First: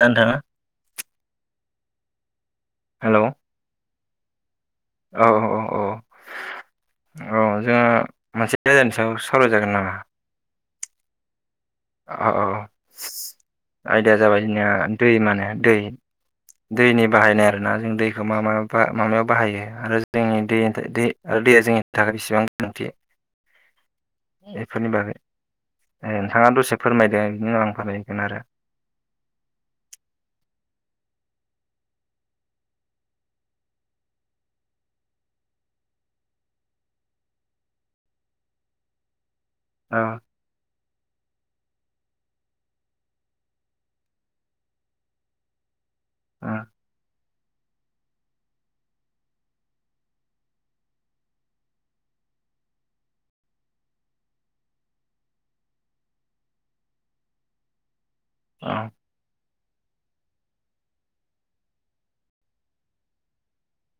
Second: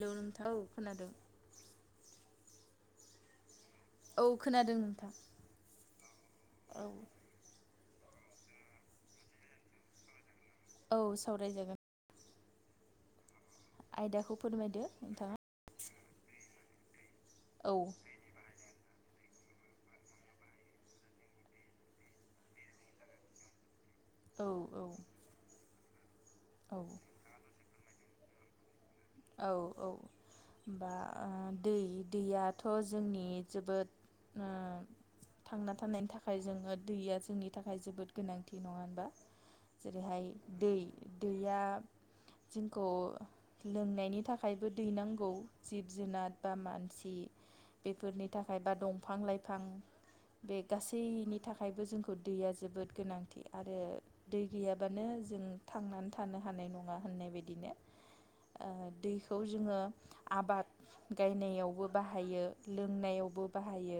दा हेलौ नोंथाङा नोंथा खोनादों हेलौ औ खोनादों नोंथां औ औ औ औ। मोनसे आइदानि सायाव सावरायजागोन नामा? औ सावरायजागोन। औ औ आयदाया आयदाखौ जाबाय जोंनिया फोरमायदो दै नोंथाङा माने दै। दैनि बाहायनाय आरोना औ जों दैखौ मा मायाव बा माबायाव बाहायो आरो जोंनि दै आरो दैया जोंनि थाखाय बेसेबां गोनांथि औ बेफोरनि बागै औ ओ नोंथाङा दसे औ फोरमायदों बिनि उन आं फोरमाय बेनो आरो। औ औ। बा ओ दै दैयाथ' जोंनि जोबोद ओ थांना थानायनि थाखाय जोङो दैया जोंनि थाखाय जोबोद गोनांथि नङा होनबा? औ जेरैहाय दै दैया जोंखौ लोंनायनि थाखायबो दैनांगौ जिब जुनार बा मानसि बेफोरनि थाखाय बा दंफां-लाइफां बे गासैनि थाखायबो जोंखौ दैया जोबोद गोनांथि आरो दै गैयाबानो जों थांनानै थानो हानाय नङा होननाय बायदिनो ओ औ दैखौ जोङो आबाद गायनायावबो बाहायो लोंनायावबो बाहायो।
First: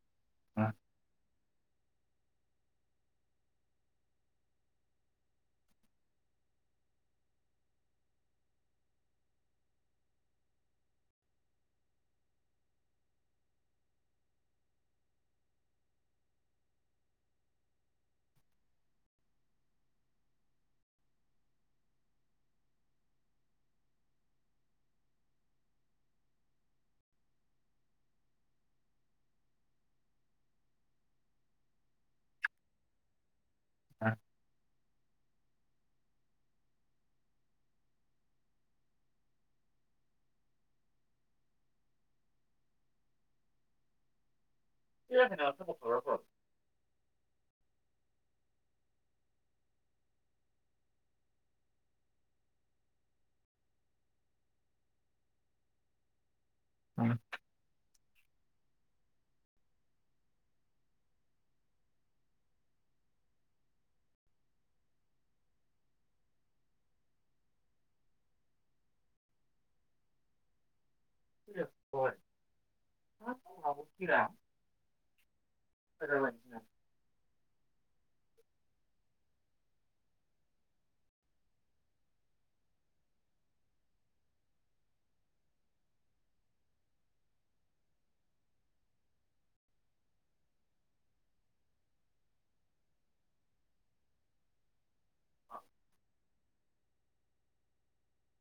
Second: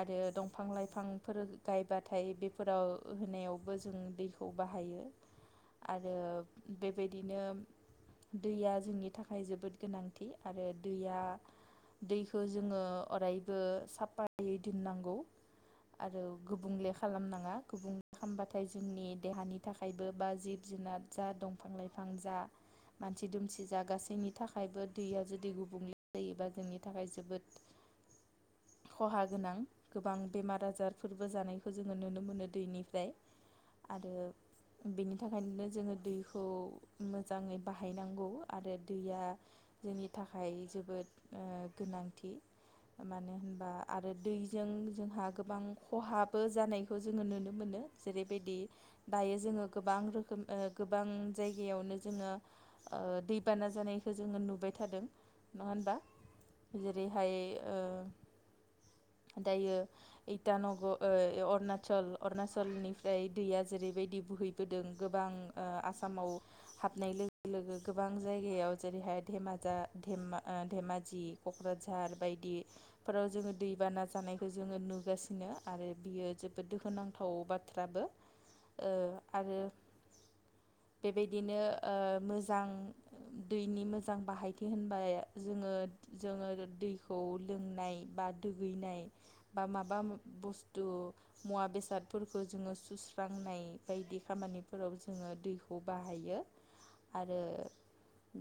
आरो दंफां लाइफांफोर गायबाथाय बेफोराव होनायावबो जों दैखौ बाहायो। आरो बेबायदिनो दैया जोंनि थाखाय जोबोद गोनांथि आरो दैया दैखो जोङो अरायबो साफायै दोननांगौ। आरो गुबुंले खालामनाङा गुबुंले खालामबाथाय जोंनि देहानि थाखायबो बा जिबु जु जुनार जा दंफां लाइफां जा मानसि दुमसि जा गासैनि थाखायबो दैया जुदि गुबुंले जायोबा जोंनि थाखाय जोबोद [inaudible] खहा गोनां गोबां बेमार आजारफोरबो जानायखौ जोङो नुनो मोनो दैनिफ्राय। आरो बेनि थाखायनो जोङो दैखौ मोजाङै बाहायनांगौ आरो दैया जोंनि थाखाय जोबोद ओ गोनांथि। मानो होनबा आरो दै जों जोंहा गोबां खहाबो जानायखौ जोङो नुनो मोनो। जेरैबायदि दायो जोङो गोबां रोखोम ओ गोबां जायगायावनो जोङो दैबाना जानायखौ जोङो नुबाय थादों नङा होनबा? जेरैहाय ओ दायो इटानग ऐ ओ अरुणच अरुणचलनिफ्राय दैया जेरै बाय यदि बहैबोदों गोबां ओ आसामाव हनाय लो गो लोगो गोबां जायगायाव जेरैहाय धामाजा ओ धेमा जि क'क्राझार बायदिफोराव जोङो दैबाना जानायखौ जोङो नुगासिनो आरो बियो जोबोद दुख नांथाव बाथ्राबो। ओ आरो बेबायदिनो ओ मोजां दैनि मोजां बाहायथि होनबा जोङो जोङो दैखौ लोंनाय बा दुगैनाय बा माबा बस्थु मुवा बेसादफोरखौ जोङो सुस्रा नाय बायदि खामानिफोराव जोङो दैखौ बाहायो। आरो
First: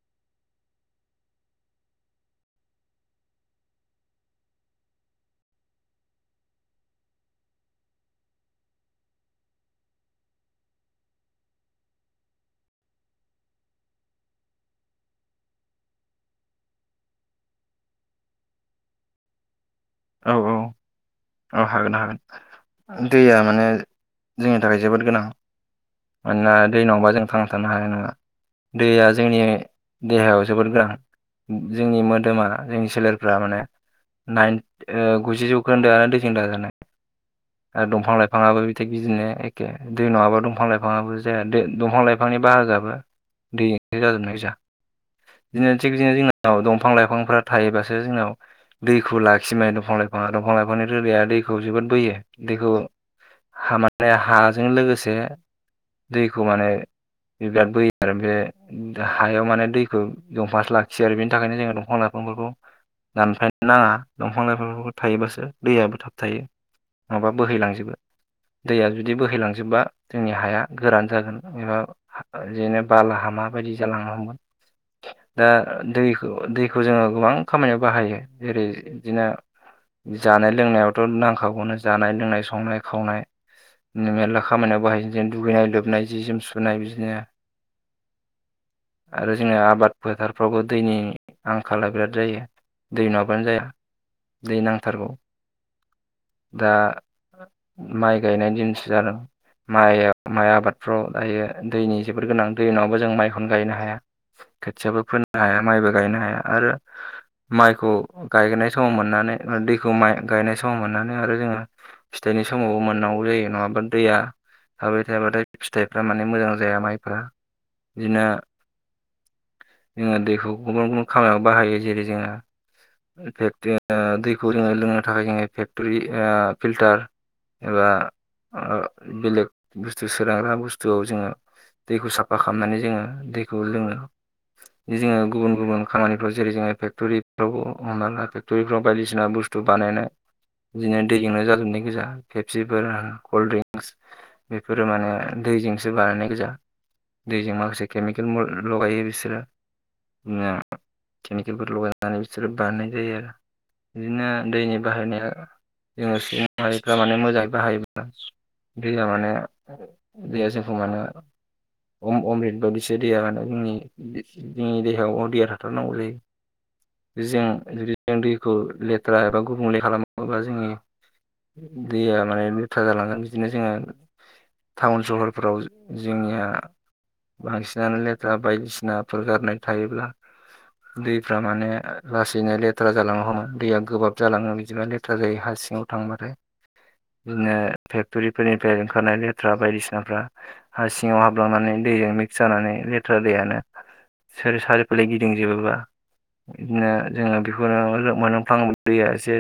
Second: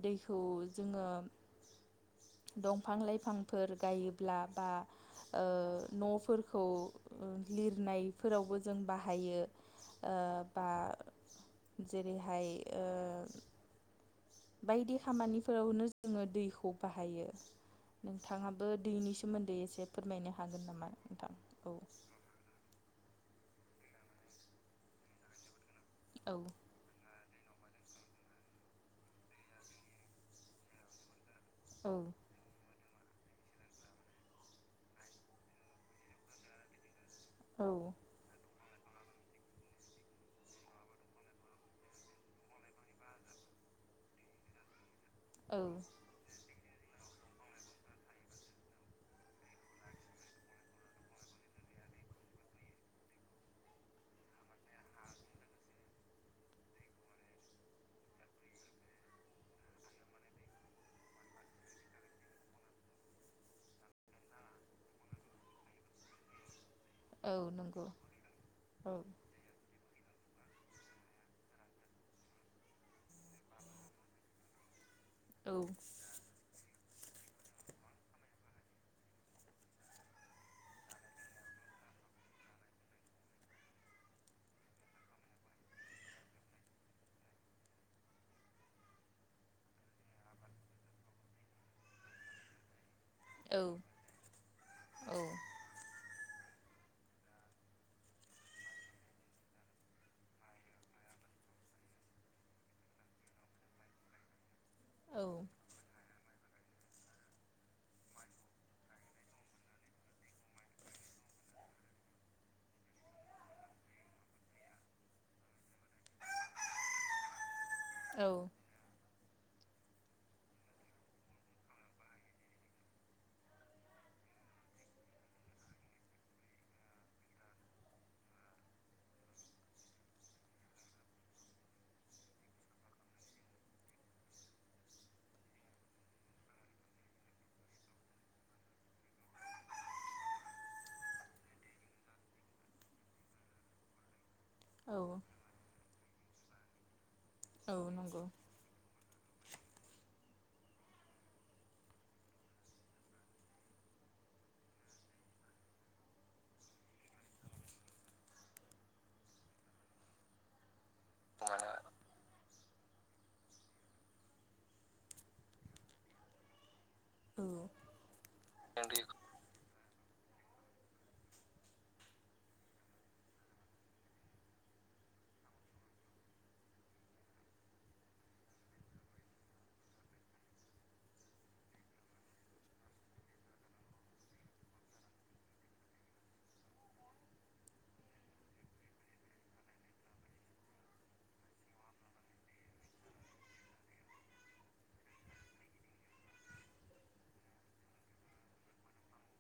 दैखौ जोङो दंफां लाइफांफोर गायोब्ला बा ओ न'फोरखौ लिरनायफोरावबो जों बाहायो। ओ बा जेरैहाय ओ बायदि खामानिफोरावनो जोङो दैखौ बाहायो। नोंथाङाबो दैनि सोमोन्दै एसे फोरमायनो औ औ हागोन नामा नोंथां औ हागोन हागोन दैया माने जोंनि थाखाय जोबोद गोनां औ मानोना दै नङबा जों थांनाथानो हानाय नङा दैया जोंनि देहायाव जोबोद गोनां औ जोंनि मोदोमा जोंनि सोलेरफ्रा माने नाइन गुजि जौखोन्दो आरो दैजों दाजानाय। आरो दंफां लाइफाङाबो थिग बिदिनो एखे दै नङाबा दंफां लाइफाङाबो जाया दंफां लाइफांनि बाहागोआबो देजोंनो जाजोबनाय गाजा। औ बिदिनो थिग बिदिनो जोंनाव दंफां लाइफांफ्रा थायोबासो जोंनाव दैखौ लाखि सिमाया दंफां लाइफां दंफां लाइफांनि रैया दैखौ जोबोद बोयो दैखौ हामाने हाजों लोगोसे दैखौ माने बिराद बोयो आरो बे हायाव माने दैखौ दंफांआसो लाखियो आरो बेनि थाखायनो जोङो दंफां लाइफां दंफांफोरखौ दानफायनो नाङा दंफां-लाइफांफोरखौ थायोबासो दैयाबो थाब थायो। नङाबा औ नंगौ बोहैलांजोबो दैया औ जुदि बोहैलांजोबबा। जोंनि हाया गोरान जागोन ओ बिदिनो बाला हामाबायदि जालांनो हमगोन। दा औ दैखौ-दैखौ जोङो गोबां खामानियाव बाहायो जेरै- बिदिनो जानाय-लोंनायावथ' नांखागौनो जानाय-लोंनाय, संनाय, खावनाय‌। मेरला खामानियाव बाहायो जो दुगैनाय, लोबनाय, जि-जोम सुनाय बिदिनो। आरो जोंनो आबाद फोथारफ्रावबो दैनि आंखाला बिराद जायो। दै नङाबानो औ जाया। दै नांथारगौ। दा माइ गायनायनि दिनसो जादों। माइ-माइ आबादफ्राव दायो दैनि जोबोर गोनां दै नङाबा जों माइखौनो गायनो हाया। खोथियाबो औ फोनो हाया माइबो गायनो हाया आरो माइखौ गायनाय। समाव मोननानै दैखौ माइ गायनाय समाव मोननानै आरो जोङो। फिथाइनि समावबो मोननांगौ जायो नङाबा दैया। थाबाय थायाबाथाय फिथाइफ्रा माने मोजां जाया माइफ्रा बिदिनो। औ जोङो दैखौ गुबुन-गुबुन खामानियाव बाहायो जेरै-जोंहा। जोङो दैखौ जोङो लोंनो थाखाय जोङो फेक्टरि ओ फिल्टार‌। एबा ओ बेलेग बुस्थु सोदांग्रा बुस्थुआव जोङो। दैखौ साफा खालामनानै जोङो दैखौ लोङो। जोङो गुबुन-गुबुन खामानिफोरा जेरै-जोङो फेक्ट'रिफ्रावबो हमना लादो। त' इफ्राव बायदिसिना बुस्थु बानायनाय। बिदिनो दै जोंनो जाजोबनाय गोजा पेपसिफोर कल्ड ड्रिंक्स। बेफोरो औ माने दैजोंसो बानायनाय गोजा। दैजों औ माखासे नंगौ केमिकेल मो लगायो बिसोरो। नो केमिकेलफोर लगायनानै बिसोरो बानायनाय जायो आरो। बिदिनो दैनि बाहायनाया। जोङो सुबुंमाहारिफ्रा माने मोजाङै बाहायोब्ला। दैया माने दैया जोंखौ माने अम अम्रित। बादिसो दैया माने जोंनि-जोंनि देहायाव अर दैया थाथारनांगौ जायो। जों औ जुदि जों दैखौ लेथ्रा एबा गुबुंले खालामोबा जोंनि। दैया माने लेथ्रा जालांगोन बिदिनो जोङो। टाउन सहरफोराव जोंनिया। बांसिनानो लेथ्रा बायदिसिनाफोर गारनाय थायोब्ला। दैफ्रा माने लासैनो लेत। लेथ्रा जालांनो हमो दैया गोबाब जालांङो बिदिनो लेथ्रा जायो हां सिङाव थांबाथाय। बिनो फेक्टरिफोरनिफ्राय ओंखारनाय लेथ्रा बायदिसिनाफ्रा हा सिङाव हाबलांनानै। दैजों मिक्स जानानै लेथ्रा दैयानो। सोर सारिफाले गिदिंजोबोबा बिदिनो जोङो बिखौ। बोनो जों मोनलोंफ्लाङोबा दैया एसे।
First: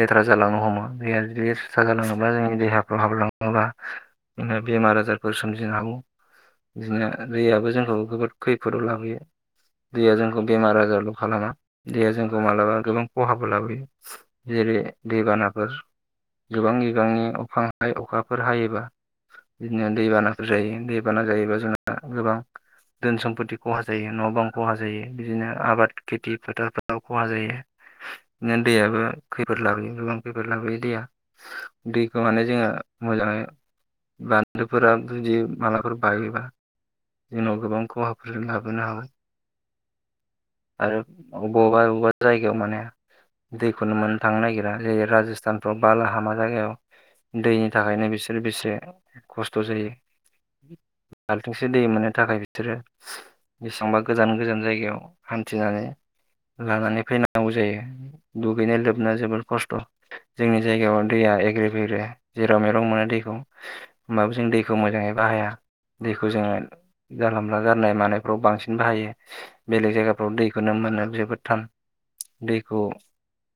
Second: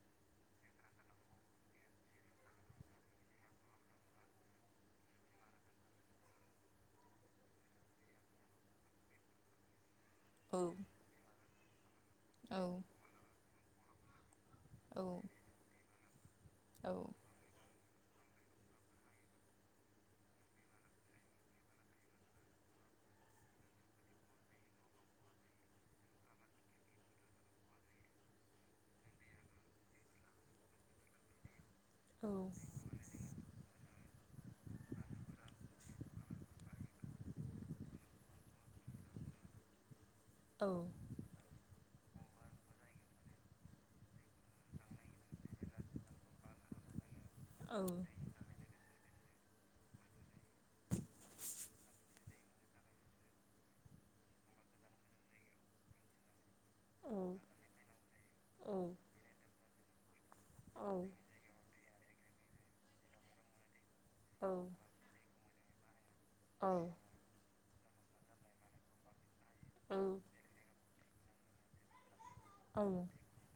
लेथ्रा जालांनो हमो दैया लेथ्रा जालाङोबा जोंनि देहाफ्राव हाबलाङोबा। नो बेमार आजारफोर सोमजिनो हागौ। बिदिनो दैयाबो जोंखौ गोबोद खैफोदाव लाबोयो। दैया जोंखौ बेमार आजारल' खालामा दैया जोंखौ औ मालाबा गोबां खहाबो लाबोयो। जेरै-दैबानाफोर गोबां बिबांनि अखां हाय अखाफोर हायोबा। बिदिनो दैबानाफोर जायो दैबाना जायोबा जोंहा गोबां। धोन-सम्पति खहा जायो न'-बां खहा जायो बिदिनो आबाद खेथि फोथारफोर। आव खहा जायो बिनो दैयाबो खैफोद लाबोयो गोबां खैफोद लाबोयो दैया। दैखौ माने जोङो मोजाङै। बान्दोफोरा जुदि मालाफोर बायोबा। जोंनाव गोबां खहाफोरजों लाबोनो हा। आरो अबावबा अबावबा जायगायाव माने दैखौनो मोननो थांनो नागिरा जेरै राजस्थानफ्राव बालाहामा जायगायाव दैनि थाखायनो बिसोर बेसे खस्थ' जायो बाल्थिंसे दै मोननो थाखाय बिथोरो बेसेबांबा गोजान गोजान जायगायाव हान्थिनानै लानानै फैनांगौ जायो दुगैनाय लोबनो जोबोद खस्थ' जोंनि जायगायाव दैया एग्रे बेग्रे जेराव मेराव मोनो दैखौ होमबाबो जों दैखौ मोजाङै बाहाया दैखौ जोङो जानलामोलाजा नाय मानायफ्राव बांसिन बाहायो बेलेग जायगाफ्राव दैखौनो मोननो जोबोदथान दैखौ औ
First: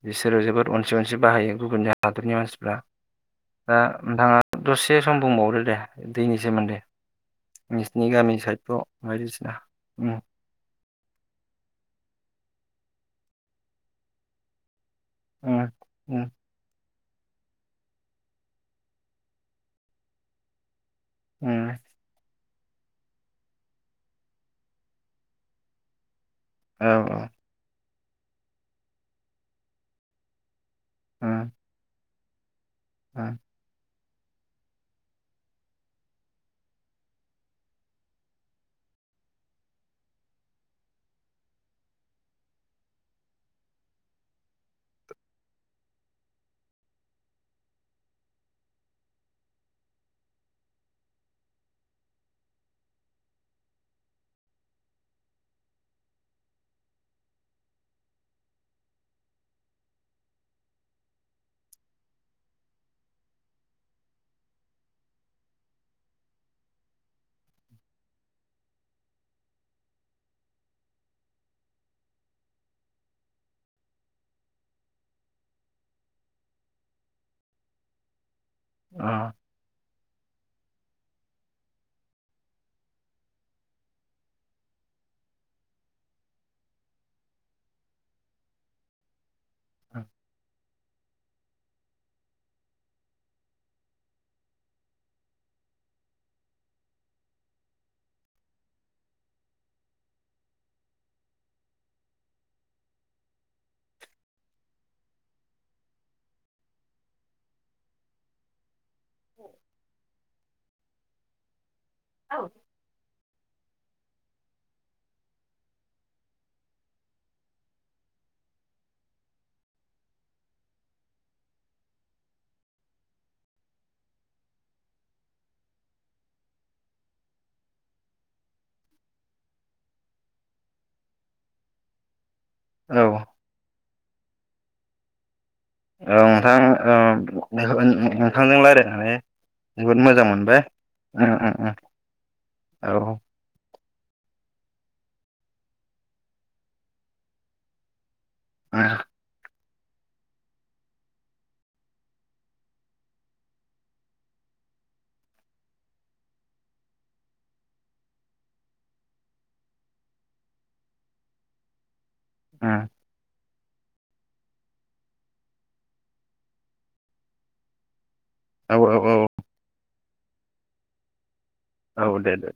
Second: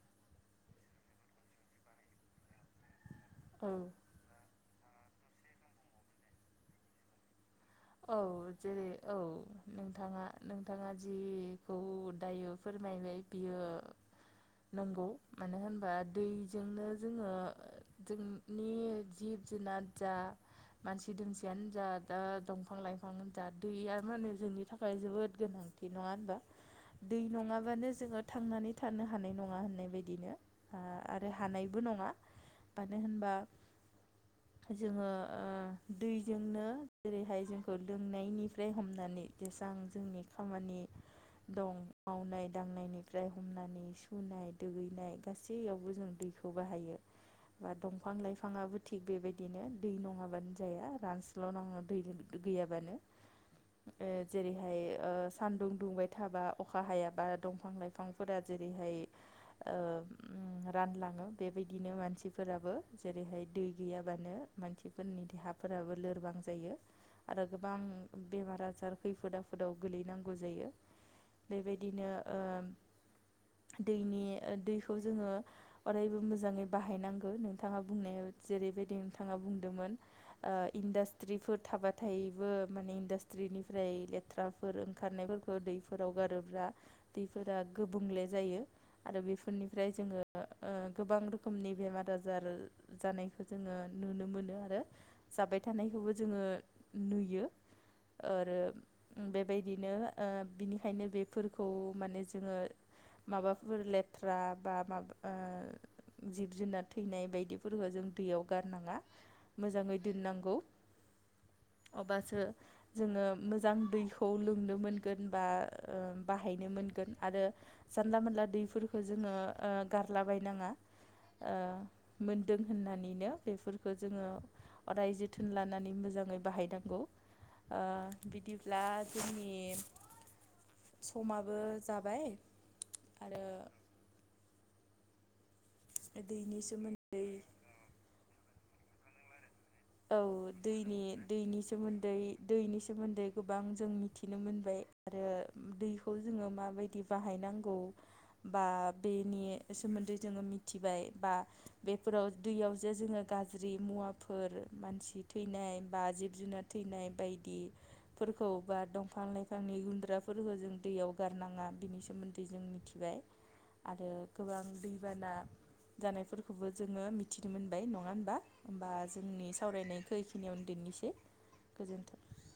बिसोरो जोबोद अनसि अनसि बाहायो गुबुन हादरनि मानसिफ्रा औ दा नोंथाङा दसे सम बुंबावदो दे दैनि सोमोन्दो औ जेरै औ उम नोंथाङा नोंथाङा जि खौ दायो फोरमायबाय बियो नंगौ मानो उम होनबा उम दैजोंनो जोङो जोंनि जिब जुनार जा मानसि दुमसियानो उम जा दा बिफां लाइफां जा दैया माने जोंनि थाखाय जोबोद गोनांथि नङा होनबा औ दै नङाबानो जोङो थांनानै थानो हानाय नङा होननाय बायदिनो आ आरो उम हानायबो नङा मानो होनबा उम जोङो ओ दैजोंनो जेरैहाय जों खौ लोंनायनिफ्राय हमनानै जेसां जोंनि खामानि दं मावनाय दांनायनिफ्राय हमनानै सुनाय दुगैनाय गासैयावबो जों दै खौ बाहायो। बा दंफां लाइफाङाबो थिग बेबायदिनो दै नङाबानो जाया रानस्रलाङो दै गैयाबानो। ओ जेरैहाय ओ सानदुं दुंबाय थाबा अखा हायाबा दंफां लाइफांफोरा जे जेरैहाय ओ ओम रानलाङो बेबायदिनो मानसिफोराबो जेरैहाय दै गैयाबानो मानसिफोरनि देहाफोराबो लोरबां जायो। आरो गोबां बेमार आजार खैफोद आफोदाव गोलैनांगौ जायो। बेबायदिनो ओ दैनि दैखौ जोङो अरायबो मोजाङै बाहायनांगौ नोंथाङा बुंनायाव जेरैबायदि अ नोंथाङा बुंदोंमोन ओ इन्डास्ट्रिफोर थाबा थायोबो माने इन्डासट्रिनिफ्राय लेथ्राफोर ओंखारनायफोरखौ दैफोराव गारोब्रा दैफोरा गुबुंले जायो आरो बेफोरनिफ्राय जोङो ओ गोबां रोखोम रोखोमनि बेमार आजार जानायखौ जोङो नुनो मोनो आरो जाबाय थानायखौबो जोङो नुयो। आरो बेबायदिनो ओ बिनिखायनो बेफोरखौ माने जोङो माबाफोर लेथ्रा बा माबा जिब जुनार थैनाय बायदिफोरफोरखौ जों दैयाव गारनाङा मोजाङै दोननांगौ। अब्लासो जोङो मोजां दैखौ लोंनो मोनगोन बा बाहायनो मोनगोन आरो जानला मोनला दैफोरखौ जोङो गारलाबायनाङा। ओ मोनदों होननानैनो बेफोरखौ जोङो अराय जोथोन लानानै मोजाङै बाहायनांगौ बिदिब्ला जोंनि समाबो जाबाय औ आरो औ दैनि नोंथां सोमोन्दै ओम नोंथांजों लायरायनानै औ दैनि-दैनि उम सोमोन्दै दैनि औ उम सोमोन्दै गोबां जोंनि मिथिनो मोनबाय आरो दैखौ जोङो माबायदि बाहायनांगौ बा उम बेनि सोमोन्दै जोङो मिथिबाय बा बेफोराव दैयाव जे जोङो गाज्रि मुवाफोर मानसि थैनाय बा जिब जुनार थैनाय बायदिफोरखौ बा दंफां लाइफांनि मै गुन्द्राफोरखो जों दैयाव गारनाङा बिनि सोमोन्दै जों मिथिबाय। आरो गोबां दैबाना जानायफोरखौबो जोङो मिथिनो मोनबाय नङा होन बा औ होमबा जोंनि सावरायनायखौ एखिनियावनो दोननोसै। औ गोजोन्थों दे दे।